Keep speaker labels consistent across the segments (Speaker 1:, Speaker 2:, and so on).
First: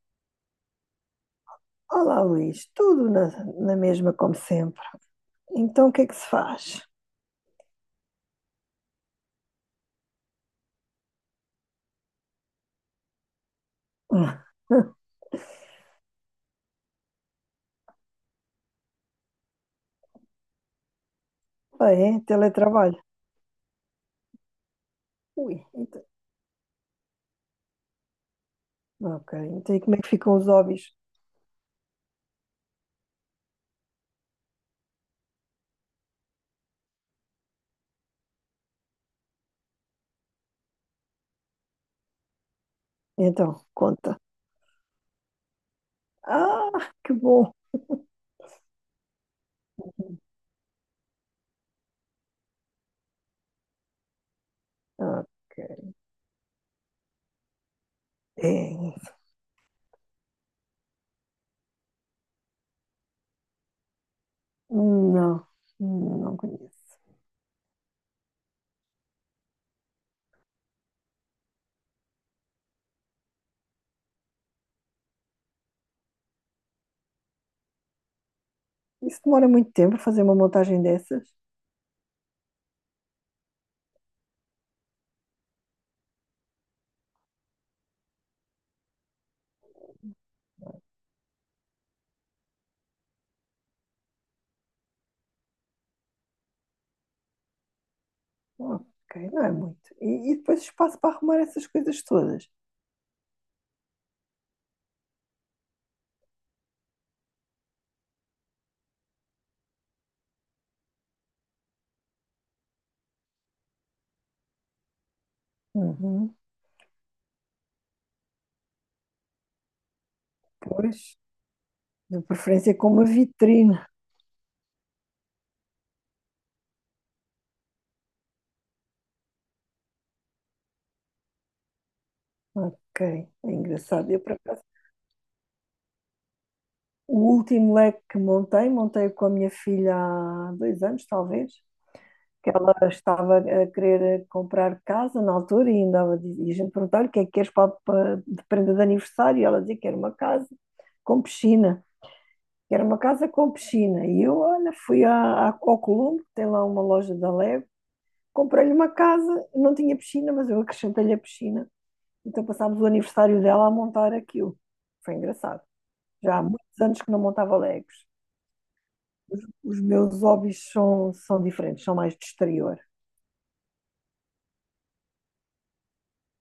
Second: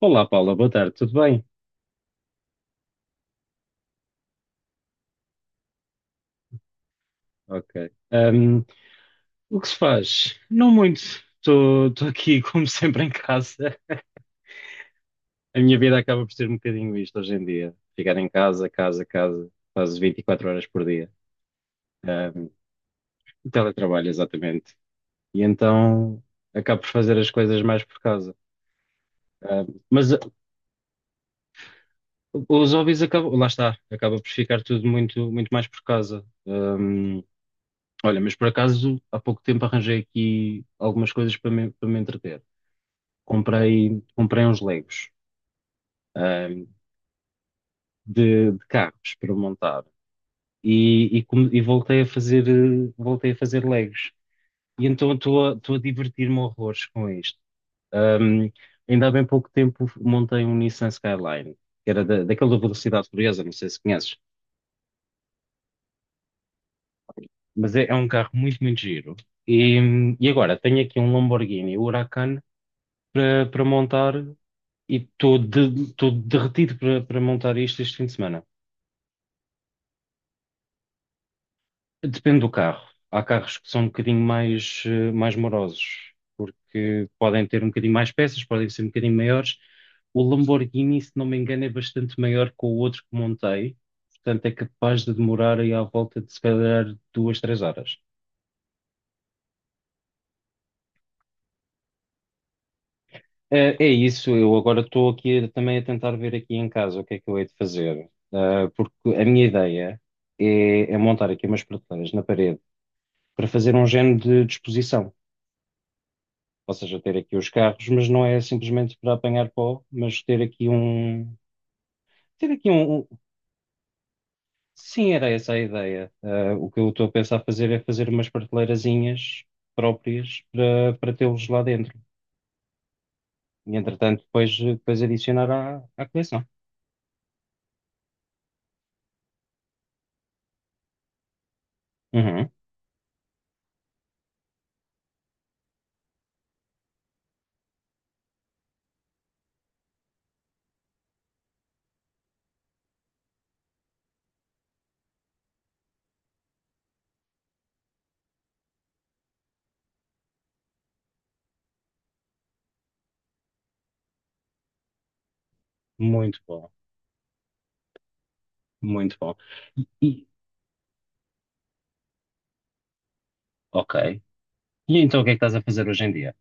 Speaker 1: Olá, Paula, boa tarde, tudo bem?
Speaker 2: Olá, Luís, tudo na mesma como sempre. Então, o que é que se faz?
Speaker 1: Ok. O que se faz? Não muito. Estou aqui, como sempre, em casa. A minha vida acaba por ser um bocadinho isto hoje em dia. Ficar em casa, casa, casa, quase 24 horas por dia.
Speaker 2: Ah, é?
Speaker 1: Ahm,
Speaker 2: Teletrabalho.
Speaker 1: Teletrabalho, exatamente. E
Speaker 2: Ui, então,
Speaker 1: então acabo por fazer as coisas mais por casa.
Speaker 2: ok.
Speaker 1: Ahm,
Speaker 2: Então, e como é que
Speaker 1: mas ah,
Speaker 2: ficam os hobbies?
Speaker 1: os hobbies acabam, lá está, acaba por ficar tudo muito, muito mais por casa. Olha, mas por acaso, há pouco tempo arranjei aqui algumas coisas para me entreter.
Speaker 2: Então,
Speaker 1: comprei,
Speaker 2: conta.
Speaker 1: comprei uns Legos, ahm,
Speaker 2: Ah, que bom.
Speaker 1: de carros para montar e, e voltei a fazer, voltei a fazer Legos. E então estou a
Speaker 2: Ok.
Speaker 1: divertir-me horrores com isto. Ahm,
Speaker 2: É
Speaker 1: Ainda há
Speaker 2: isso.
Speaker 1: bem pouco tempo montei um Nissan Skyline, que era daquela velocidade furiosa, não sei se conheces,
Speaker 2: Não, não conheço.
Speaker 1: mas é um carro muito, muito giro. E, e agora tenho aqui um Lamborghini Huracan para montar e estou derretido para montar isto este fim de semana.
Speaker 2: Isso demora muito tempo a fazer uma montagem dessas?
Speaker 1: Depende do carro. Há carros que são um bocadinho mais, mais morosos, porque podem ter um bocadinho mais peças, podem ser um bocadinho maiores. O Lamborghini, se não me engano, é bastante maior que o outro que montei, portanto é capaz de demorar aí à volta de se calhar duas, três horas.
Speaker 2: Ok, não é muito. E depois espaço para arrumar essas coisas todas.
Speaker 1: É, isso, eu agora estou aqui também a tentar ver aqui em casa o que é que eu hei de fazer. Ah, porque a minha ideia é montar aqui umas prateleiras na parede para fazer um género de disposição.
Speaker 2: Uhum.
Speaker 1: Ou seja, ter aqui os carros, mas não é simplesmente para apanhar pó, mas ter aqui
Speaker 2: Pois,
Speaker 1: um.
Speaker 2: de
Speaker 1: Ter aqui
Speaker 2: preferência com
Speaker 1: um.
Speaker 2: uma
Speaker 1: um-
Speaker 2: vitrine.
Speaker 1: Sim, era essa a ideia. Ah, o que eu estou a pensar fazer é fazer umas prateleirazinhas próprias para tê-los lá dentro.
Speaker 2: Ok, é
Speaker 1: E
Speaker 2: engraçado. Eu,
Speaker 1: entretanto,
Speaker 2: por acaso,
Speaker 1: depois adicionar à coleção.
Speaker 2: o último leque que montei com a minha filha há 2 anos, talvez,
Speaker 1: Uhum.
Speaker 2: que ela estava a querer comprar casa na altura e ainda e a gente perguntava-lhe o que é que queres de prenda de aniversário e ela dizia que era uma casa com piscina, que era uma casa com piscina. E eu, olha, fui ao Colombo, tem lá uma loja da Lego, comprei-lhe uma casa, não tinha piscina, mas eu acrescentei-lhe a piscina. Então passámos o aniversário dela a montar aquilo. Foi engraçado. Já
Speaker 1: Muito
Speaker 2: há
Speaker 1: bom,
Speaker 2: muitos anos que não montava Legos.
Speaker 1: muito bom.
Speaker 2: Os meus
Speaker 1: E,
Speaker 2: hobbies são diferentes, são mais de exterior.
Speaker 1: ok. E então o que é que estás a fazer hoje em dia?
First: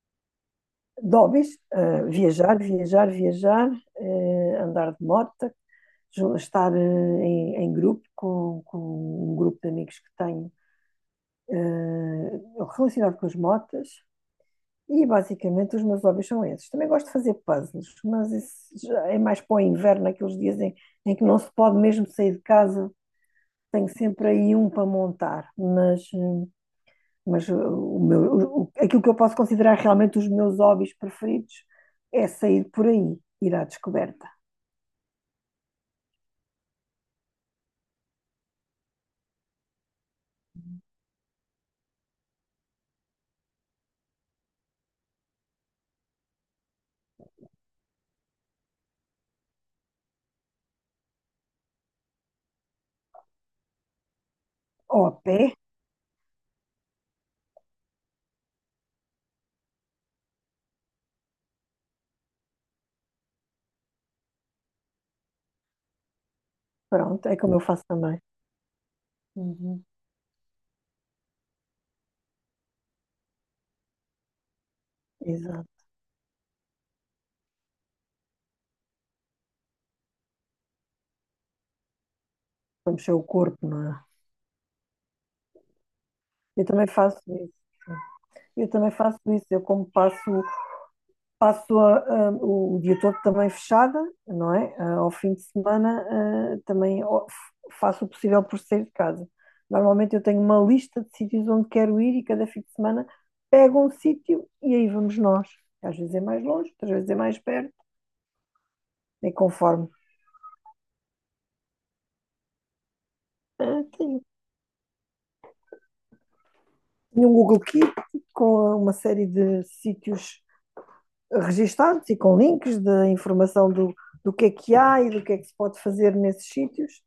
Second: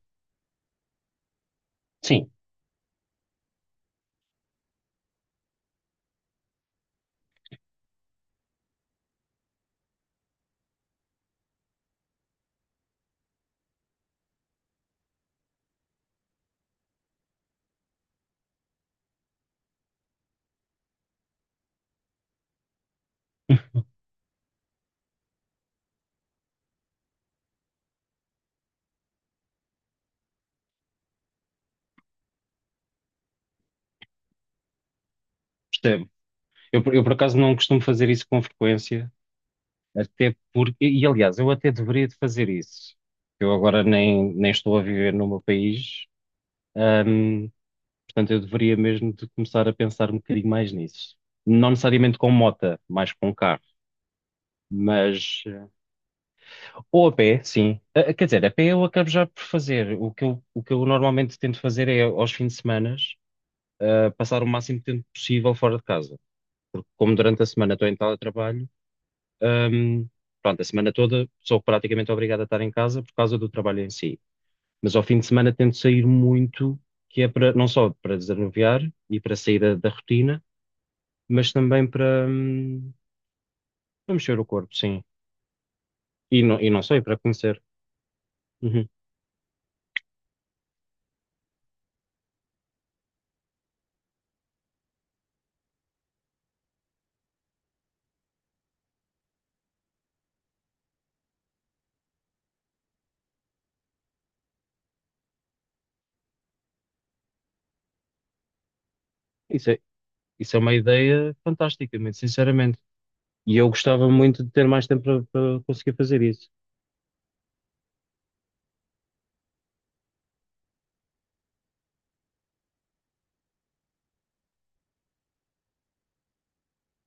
Speaker 2: De hobbies,
Speaker 1: Sim,
Speaker 2: viajar, viajar, viajar, andar de moto, estar em grupo com um grupo de amigos que tenho eh, relacionado com as motas. E basicamente os meus hobbies são esses. Também gosto de fazer puzzles, mas isso já é mais para o inverno, naqueles dias em que não se pode mesmo sair de casa. Tenho sempre aí um para montar, Mas uh, o meu, o- aquilo que eu posso considerar realmente os meus hobbies preferidos é sair por aí, ir à descoberta.
Speaker 1: percebo. Eu por acaso não costumo fazer isso com frequência. Até porque, e aliás, eu até deveria de fazer isso. Eu agora nem estou a viver no meu país, hum, portanto eu deveria mesmo de começar a pensar um bocadinho mais nisso. Não necessariamente com mota, mais com carro,
Speaker 2: Ou a pé,
Speaker 1: mas eh, ou a pé, sim. Ah, ah, quer dizer, a pé eu acabo já por fazer. O que eu normalmente tento fazer é aos fins de semana, passar o máximo de tempo possível fora de casa. Porque como
Speaker 2: pronto, é
Speaker 1: durante a
Speaker 2: como eu
Speaker 1: semana
Speaker 2: faço
Speaker 1: estou em
Speaker 2: também.
Speaker 1: teletrabalho,
Speaker 2: Uhum.
Speaker 1: Ahm, pronto, a semana toda sou praticamente obrigado a estar em casa por causa do trabalho em si. Mas ao fim de semana tento
Speaker 2: Exato.
Speaker 1: sair muito, que é para não só para desanuviar e para sair da rotina, mas também para,
Speaker 2: Para mexer o corpo, não é?
Speaker 1: para mexer o corpo, sim.
Speaker 2: Eu
Speaker 1: E não
Speaker 2: também
Speaker 1: só, e para
Speaker 2: faço isso.
Speaker 1: conhecer.
Speaker 2: Eu
Speaker 1: Uhum.
Speaker 2: também faço isso. Eu como passo a, o dia todo também fechada, não é? Ah, ao fim de semana, ah, faço o possível por sair de casa. Normalmente eu tenho uma lista de sítios onde quero ir e cada fim de semana pego um sítio e aí vamos nós. Às vezes é mais longe, outras vezes é mais perto, é
Speaker 1: Isso é,
Speaker 2: conforme.
Speaker 1: isso é uma ideia fantástica, muito sinceramente. E eu
Speaker 2: Ah,
Speaker 1: gostava
Speaker 2: tenho,
Speaker 1: muito de ter mais tempo para conseguir fazer isso.
Speaker 2: tenho um Google Keep com uma série de sítios registados e com links de informação do que é que há e do que é que se pode fazer nesses sítios.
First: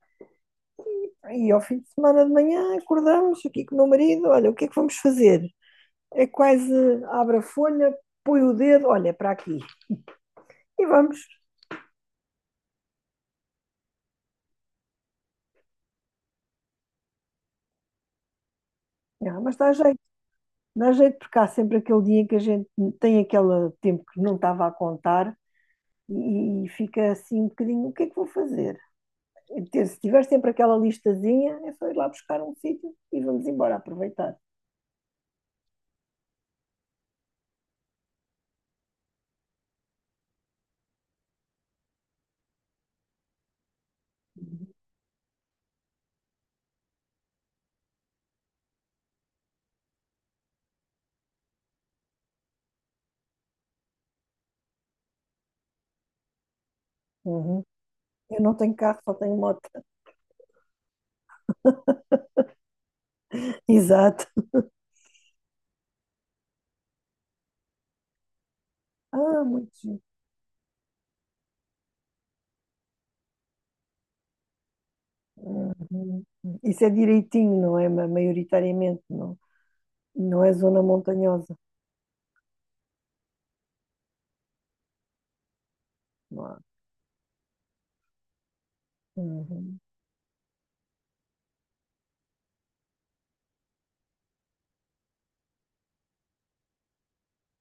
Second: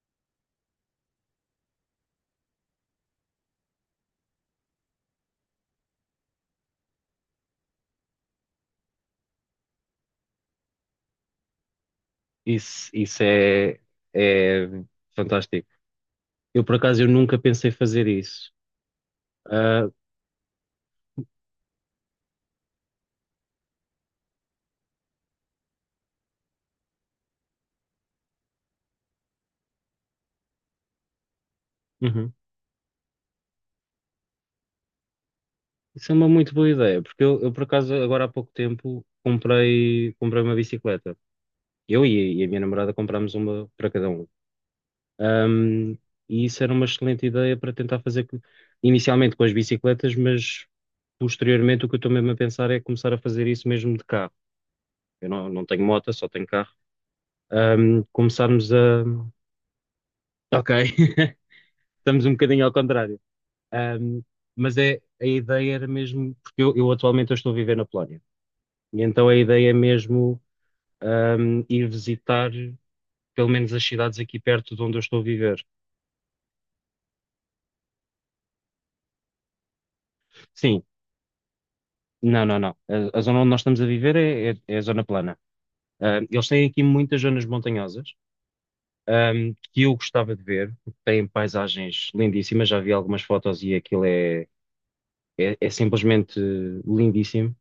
Speaker 2: E ao fim de semana de manhã acordamos aqui com o meu marido, olha, o que é que vamos fazer? É quase abre a folha, põe o dedo, olha, para aqui. E vamos.
Speaker 1: Isso, isso é, é fantástico. Eu, por acaso, eu nunca pensei fazer isso.
Speaker 2: Ah, mas dá
Speaker 1: Ah,
Speaker 2: jeito. Dá jeito porque há sempre aquele dia em que a gente tem aquele tempo que não estava a contar e fica assim um bocadinho, o que é que vou fazer? E se tiver sempre aquela listazinha, é só ir lá
Speaker 1: uhum.
Speaker 2: buscar um sítio e vamos embora aproveitar.
Speaker 1: Isso é uma muito boa ideia, porque eu, por acaso agora há pouco tempo comprei uma bicicleta. Eu e a minha namorada comprámos uma para cada um. Ahm, e isso era uma excelente ideia para tentar inicialmente com as bicicletas, mas posteriormente o que eu estou mesmo a pensar é começar a fazer isso mesmo de carro. Eu não, não tenho moto, só tenho carro.
Speaker 2: Uhum. Eu não
Speaker 1: Começarmos
Speaker 2: tenho carro,
Speaker 1: a.
Speaker 2: só tenho moto.
Speaker 1: Ok, estamos um bocadinho ao contrário. Ahm,
Speaker 2: Exato.
Speaker 1: mas é, a ideia era mesmo, porque eu atualmente eu estou a viver na Polónia. E então a
Speaker 2: Ah,
Speaker 1: ideia
Speaker 2: muito
Speaker 1: é
Speaker 2: giro.
Speaker 1: mesmo ir visitar pelo menos as cidades aqui perto de onde eu estou a viver.
Speaker 2: Uhum. Isso é direitinho, não é? Maioritariamente, não. Não é zona
Speaker 1: Sim,
Speaker 2: montanhosa.
Speaker 1: não, não, não. A zona onde nós estamos a viver é a zona plana. Ah,
Speaker 2: Não
Speaker 1: eles
Speaker 2: há.
Speaker 1: têm aqui muitas zonas montanhosas,
Speaker 2: Uhum.
Speaker 1: que eu gostava de ver, porque têm paisagens lindíssimas. Já vi algumas fotos e aquilo é simplesmente lindíssimo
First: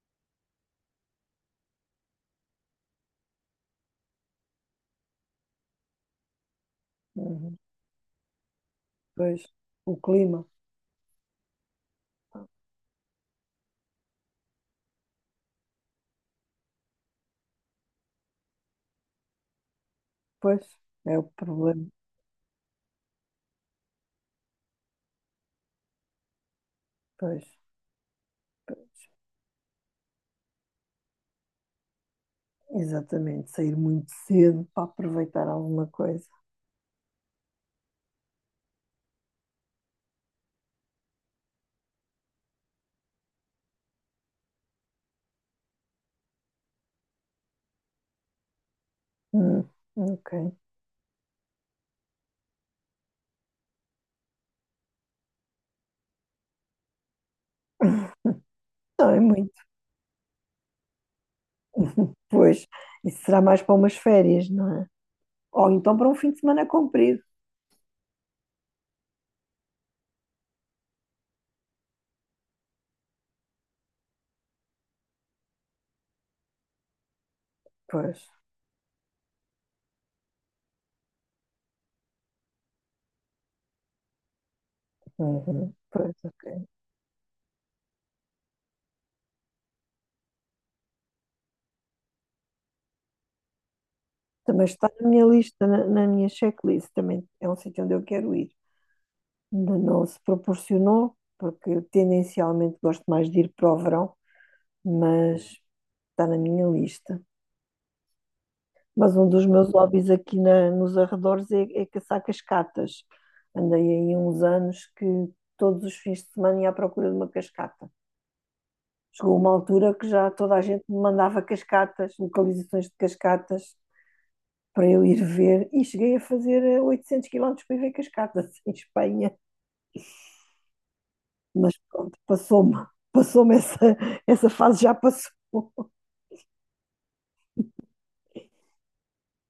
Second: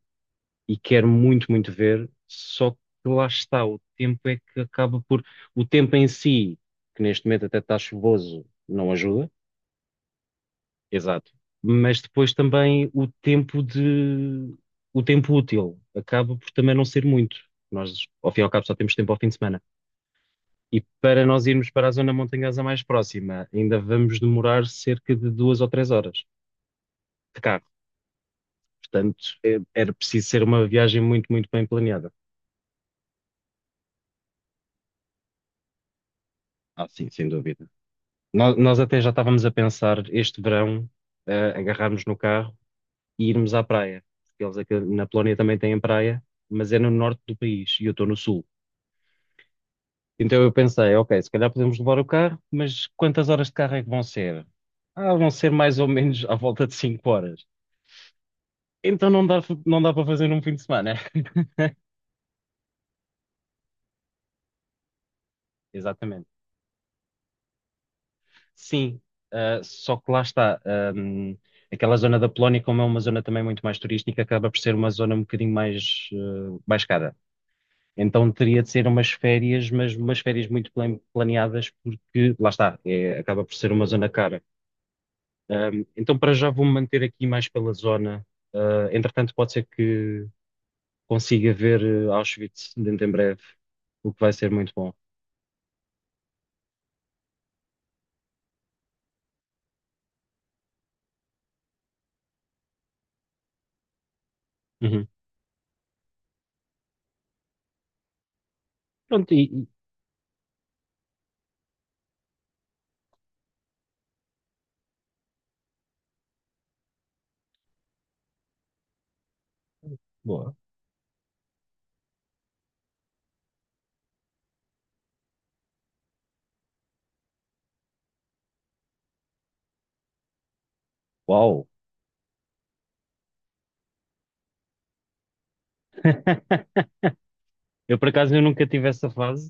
Speaker 1: e quero muito, muito ver. Só que lá está, o tempo é que acaba por. O tempo em si, que neste momento até
Speaker 2: Uhum.
Speaker 1: está chuvoso, não ajuda.
Speaker 2: Pois, o clima.
Speaker 1: Exato. Mas depois também o tempo de o tempo útil acaba por também não ser muito. Nós, ao fim e ao cabo, só temos tempo ao fim de semana.
Speaker 2: Pois,
Speaker 1: E
Speaker 2: é o
Speaker 1: para nós irmos
Speaker 2: problema.
Speaker 1: para a zona montanhosa mais próxima, ainda vamos demorar cerca de duas ou três horas de
Speaker 2: Pois,
Speaker 1: carro.
Speaker 2: pois.
Speaker 1: Portanto, era preciso ser uma viagem muito, muito bem planeada.
Speaker 2: Exatamente, sair muito cedo para aproveitar alguma coisa.
Speaker 1: Ah, sim, sem dúvida. Nós até já estávamos a pensar este verão, agarrarmos no carro e irmos à praia. Porque eles aqui na Polónia também têm praia, mas é no norte do país e eu estou no sul.
Speaker 2: Hum, ok.
Speaker 1: Então eu pensei, ok, se calhar podemos levar o carro, mas quantas horas de carro é que vão ser? Ah, vão ser mais ou menos à volta de 5 horas. Então
Speaker 2: Não é
Speaker 1: não dá,
Speaker 2: muito.
Speaker 1: não dá para fazer num fim de semana.
Speaker 2: Pois, isso será mais para umas férias, não é? Ou então para um
Speaker 1: Exatamente.
Speaker 2: fim de semana comprido.
Speaker 1: Sim, ah, só que lá está. Aquela zona da Polónia, como é uma zona também muito mais turística, acaba por ser uma zona um bocadinho mais, ah, mais cara.
Speaker 2: Pois.
Speaker 1: Então teria de ser umas férias, mas umas férias muito planeadas, porque lá está, acaba por ser uma zona cara.
Speaker 2: Uhum.
Speaker 1: Um,
Speaker 2: Pois,
Speaker 1: então, para já
Speaker 2: ok.
Speaker 1: vou-me manter aqui mais pela zona. Entretanto, pode ser que consiga ver Auschwitz dentro em breve, o que vai ser
Speaker 2: Também
Speaker 1: muito
Speaker 2: está
Speaker 1: bom.
Speaker 2: na minha lista, na, na minha checklist, também é um sítio onde eu quero ir. Ainda não se proporcionou, porque eu tendencialmente gosto mais de ir para o verão,
Speaker 1: Uhum.
Speaker 2: mas está na minha lista. Mas um
Speaker 1: Pronto,
Speaker 2: dos meus hobbies aqui nos arredores é caçar cascatas. Andei aí uns anos que todos os fins de semana ia à procura de uma cascata. Chegou uma altura que já
Speaker 1: boa.
Speaker 2: toda a gente me mandava cascatas, localizações de cascatas, para eu ir ver. E cheguei a fazer 800 quilómetros para ir ver cascatas em Espanha.
Speaker 1: Uau!
Speaker 2: Mas pronto, passou-me. Passou-me essa fase, já passou.
Speaker 1: Eu, por acaso, eu nunca tive essa fase,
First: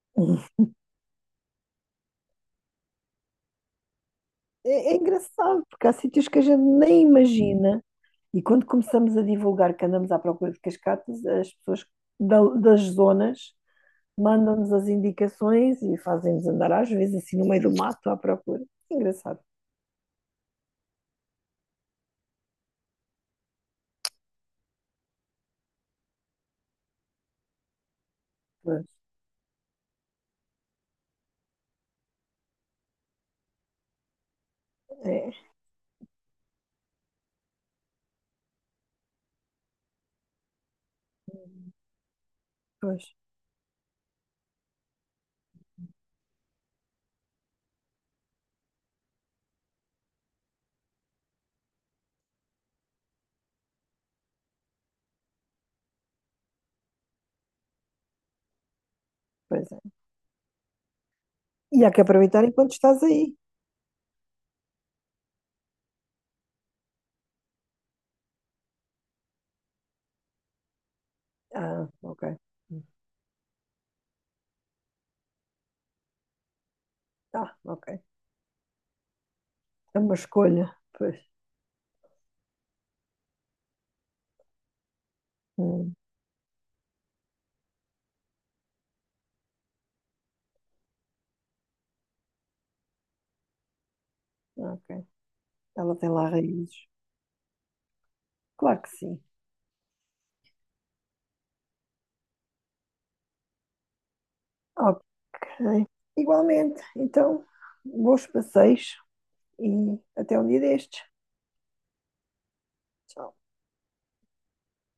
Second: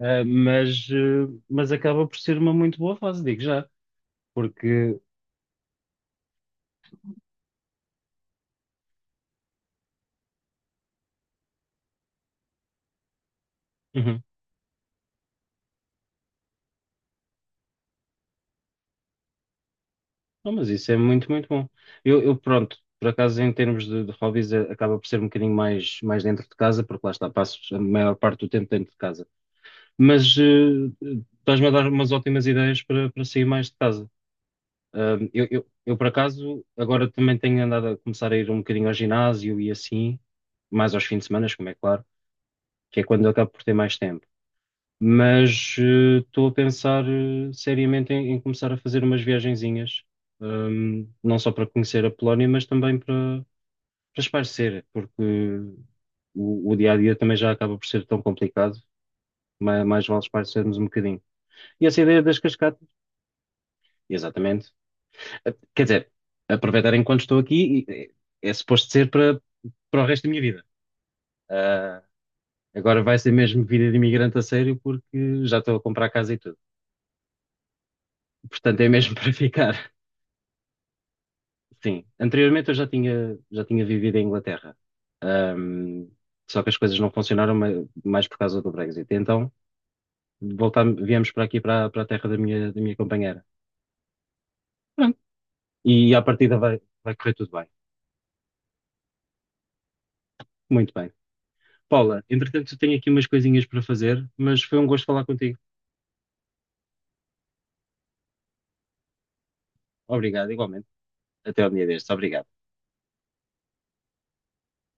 Speaker 1: mas acaba por ser uma muito boa fase, digo já,
Speaker 2: É, é
Speaker 1: porque...
Speaker 2: engraçado, porque há sítios que a gente nem imagina. E quando começamos a divulgar que andamos à procura de cascatas, as pessoas das zonas
Speaker 1: Uhum.
Speaker 2: mandam-nos as indicações e fazem-nos andar, às vezes, assim no meio do mato à procura. Engraçado.
Speaker 1: Não, mas isso é muito, muito bom. Eu, pronto, por acaso, em termos de hobbies, acaba por ser um bocadinho mais, mais dentro de casa, porque lá está, passo a maior parte do tempo
Speaker 2: Pois,
Speaker 1: dentro de casa. mas eh, Estás-me a dar umas ótimas ideias para sair mais de casa. Ah,
Speaker 2: é,
Speaker 1: eu, por acaso, agora também tenho andado a começar a ir um bocadinho ao ginásio e assim, mais aos fins de semana, como é claro, que é
Speaker 2: pois,
Speaker 1: quando eu acabo por ter mais tempo. Estou a pensar seriamente em começar a fazer umas viagenzinhas, não só para conhecer a Polónia, mas também para espairecer, porque o dia a dia também já acaba por ser tão complicado,
Speaker 2: pois é.
Speaker 1: mais, vale espairecermos um bocadinho.
Speaker 2: E
Speaker 1: E
Speaker 2: há
Speaker 1: essa
Speaker 2: que
Speaker 1: ideia das
Speaker 2: aproveitar enquanto
Speaker 1: cascatas.
Speaker 2: estás aí.
Speaker 1: Exatamente. Quer dizer, aproveitar enquanto estou aqui é, é suposto ser para, para o resto da minha vida.
Speaker 2: Ah,
Speaker 1: Ah,
Speaker 2: ok.
Speaker 1: agora vai ser mesmo vida de imigrante a sério porque já estou a comprar casa e tudo.
Speaker 2: Ah, ok.
Speaker 1: Portanto, é mesmo para ficar.
Speaker 2: É uma escolha. Pois.
Speaker 1: Sim, anteriormente eu já tinha vivido em Inglaterra.
Speaker 2: Hum,
Speaker 1: Ahm, Só que as coisas não funcionaram mais por causa do Brexit. Então, voltamos, viemos para aqui, para a terra da minha companheira.
Speaker 2: ok.
Speaker 1: Pronto. E
Speaker 2: Ela tem
Speaker 1: à
Speaker 2: lá
Speaker 1: partida
Speaker 2: raízes.
Speaker 1: vai correr tudo bem.
Speaker 2: Claro que sim.
Speaker 1: Muito bem. Paula, entretanto, eu tenho aqui umas coisinhas para fazer, mas foi um
Speaker 2: Ok.
Speaker 1: gosto falar contigo.
Speaker 2: Igualmente. Então, bons passeios e até um
Speaker 1: Obrigado,
Speaker 2: dia
Speaker 1: igualmente.
Speaker 2: destes.
Speaker 1: Até ao dia destes. Obrigado.
Speaker 2: Tchau.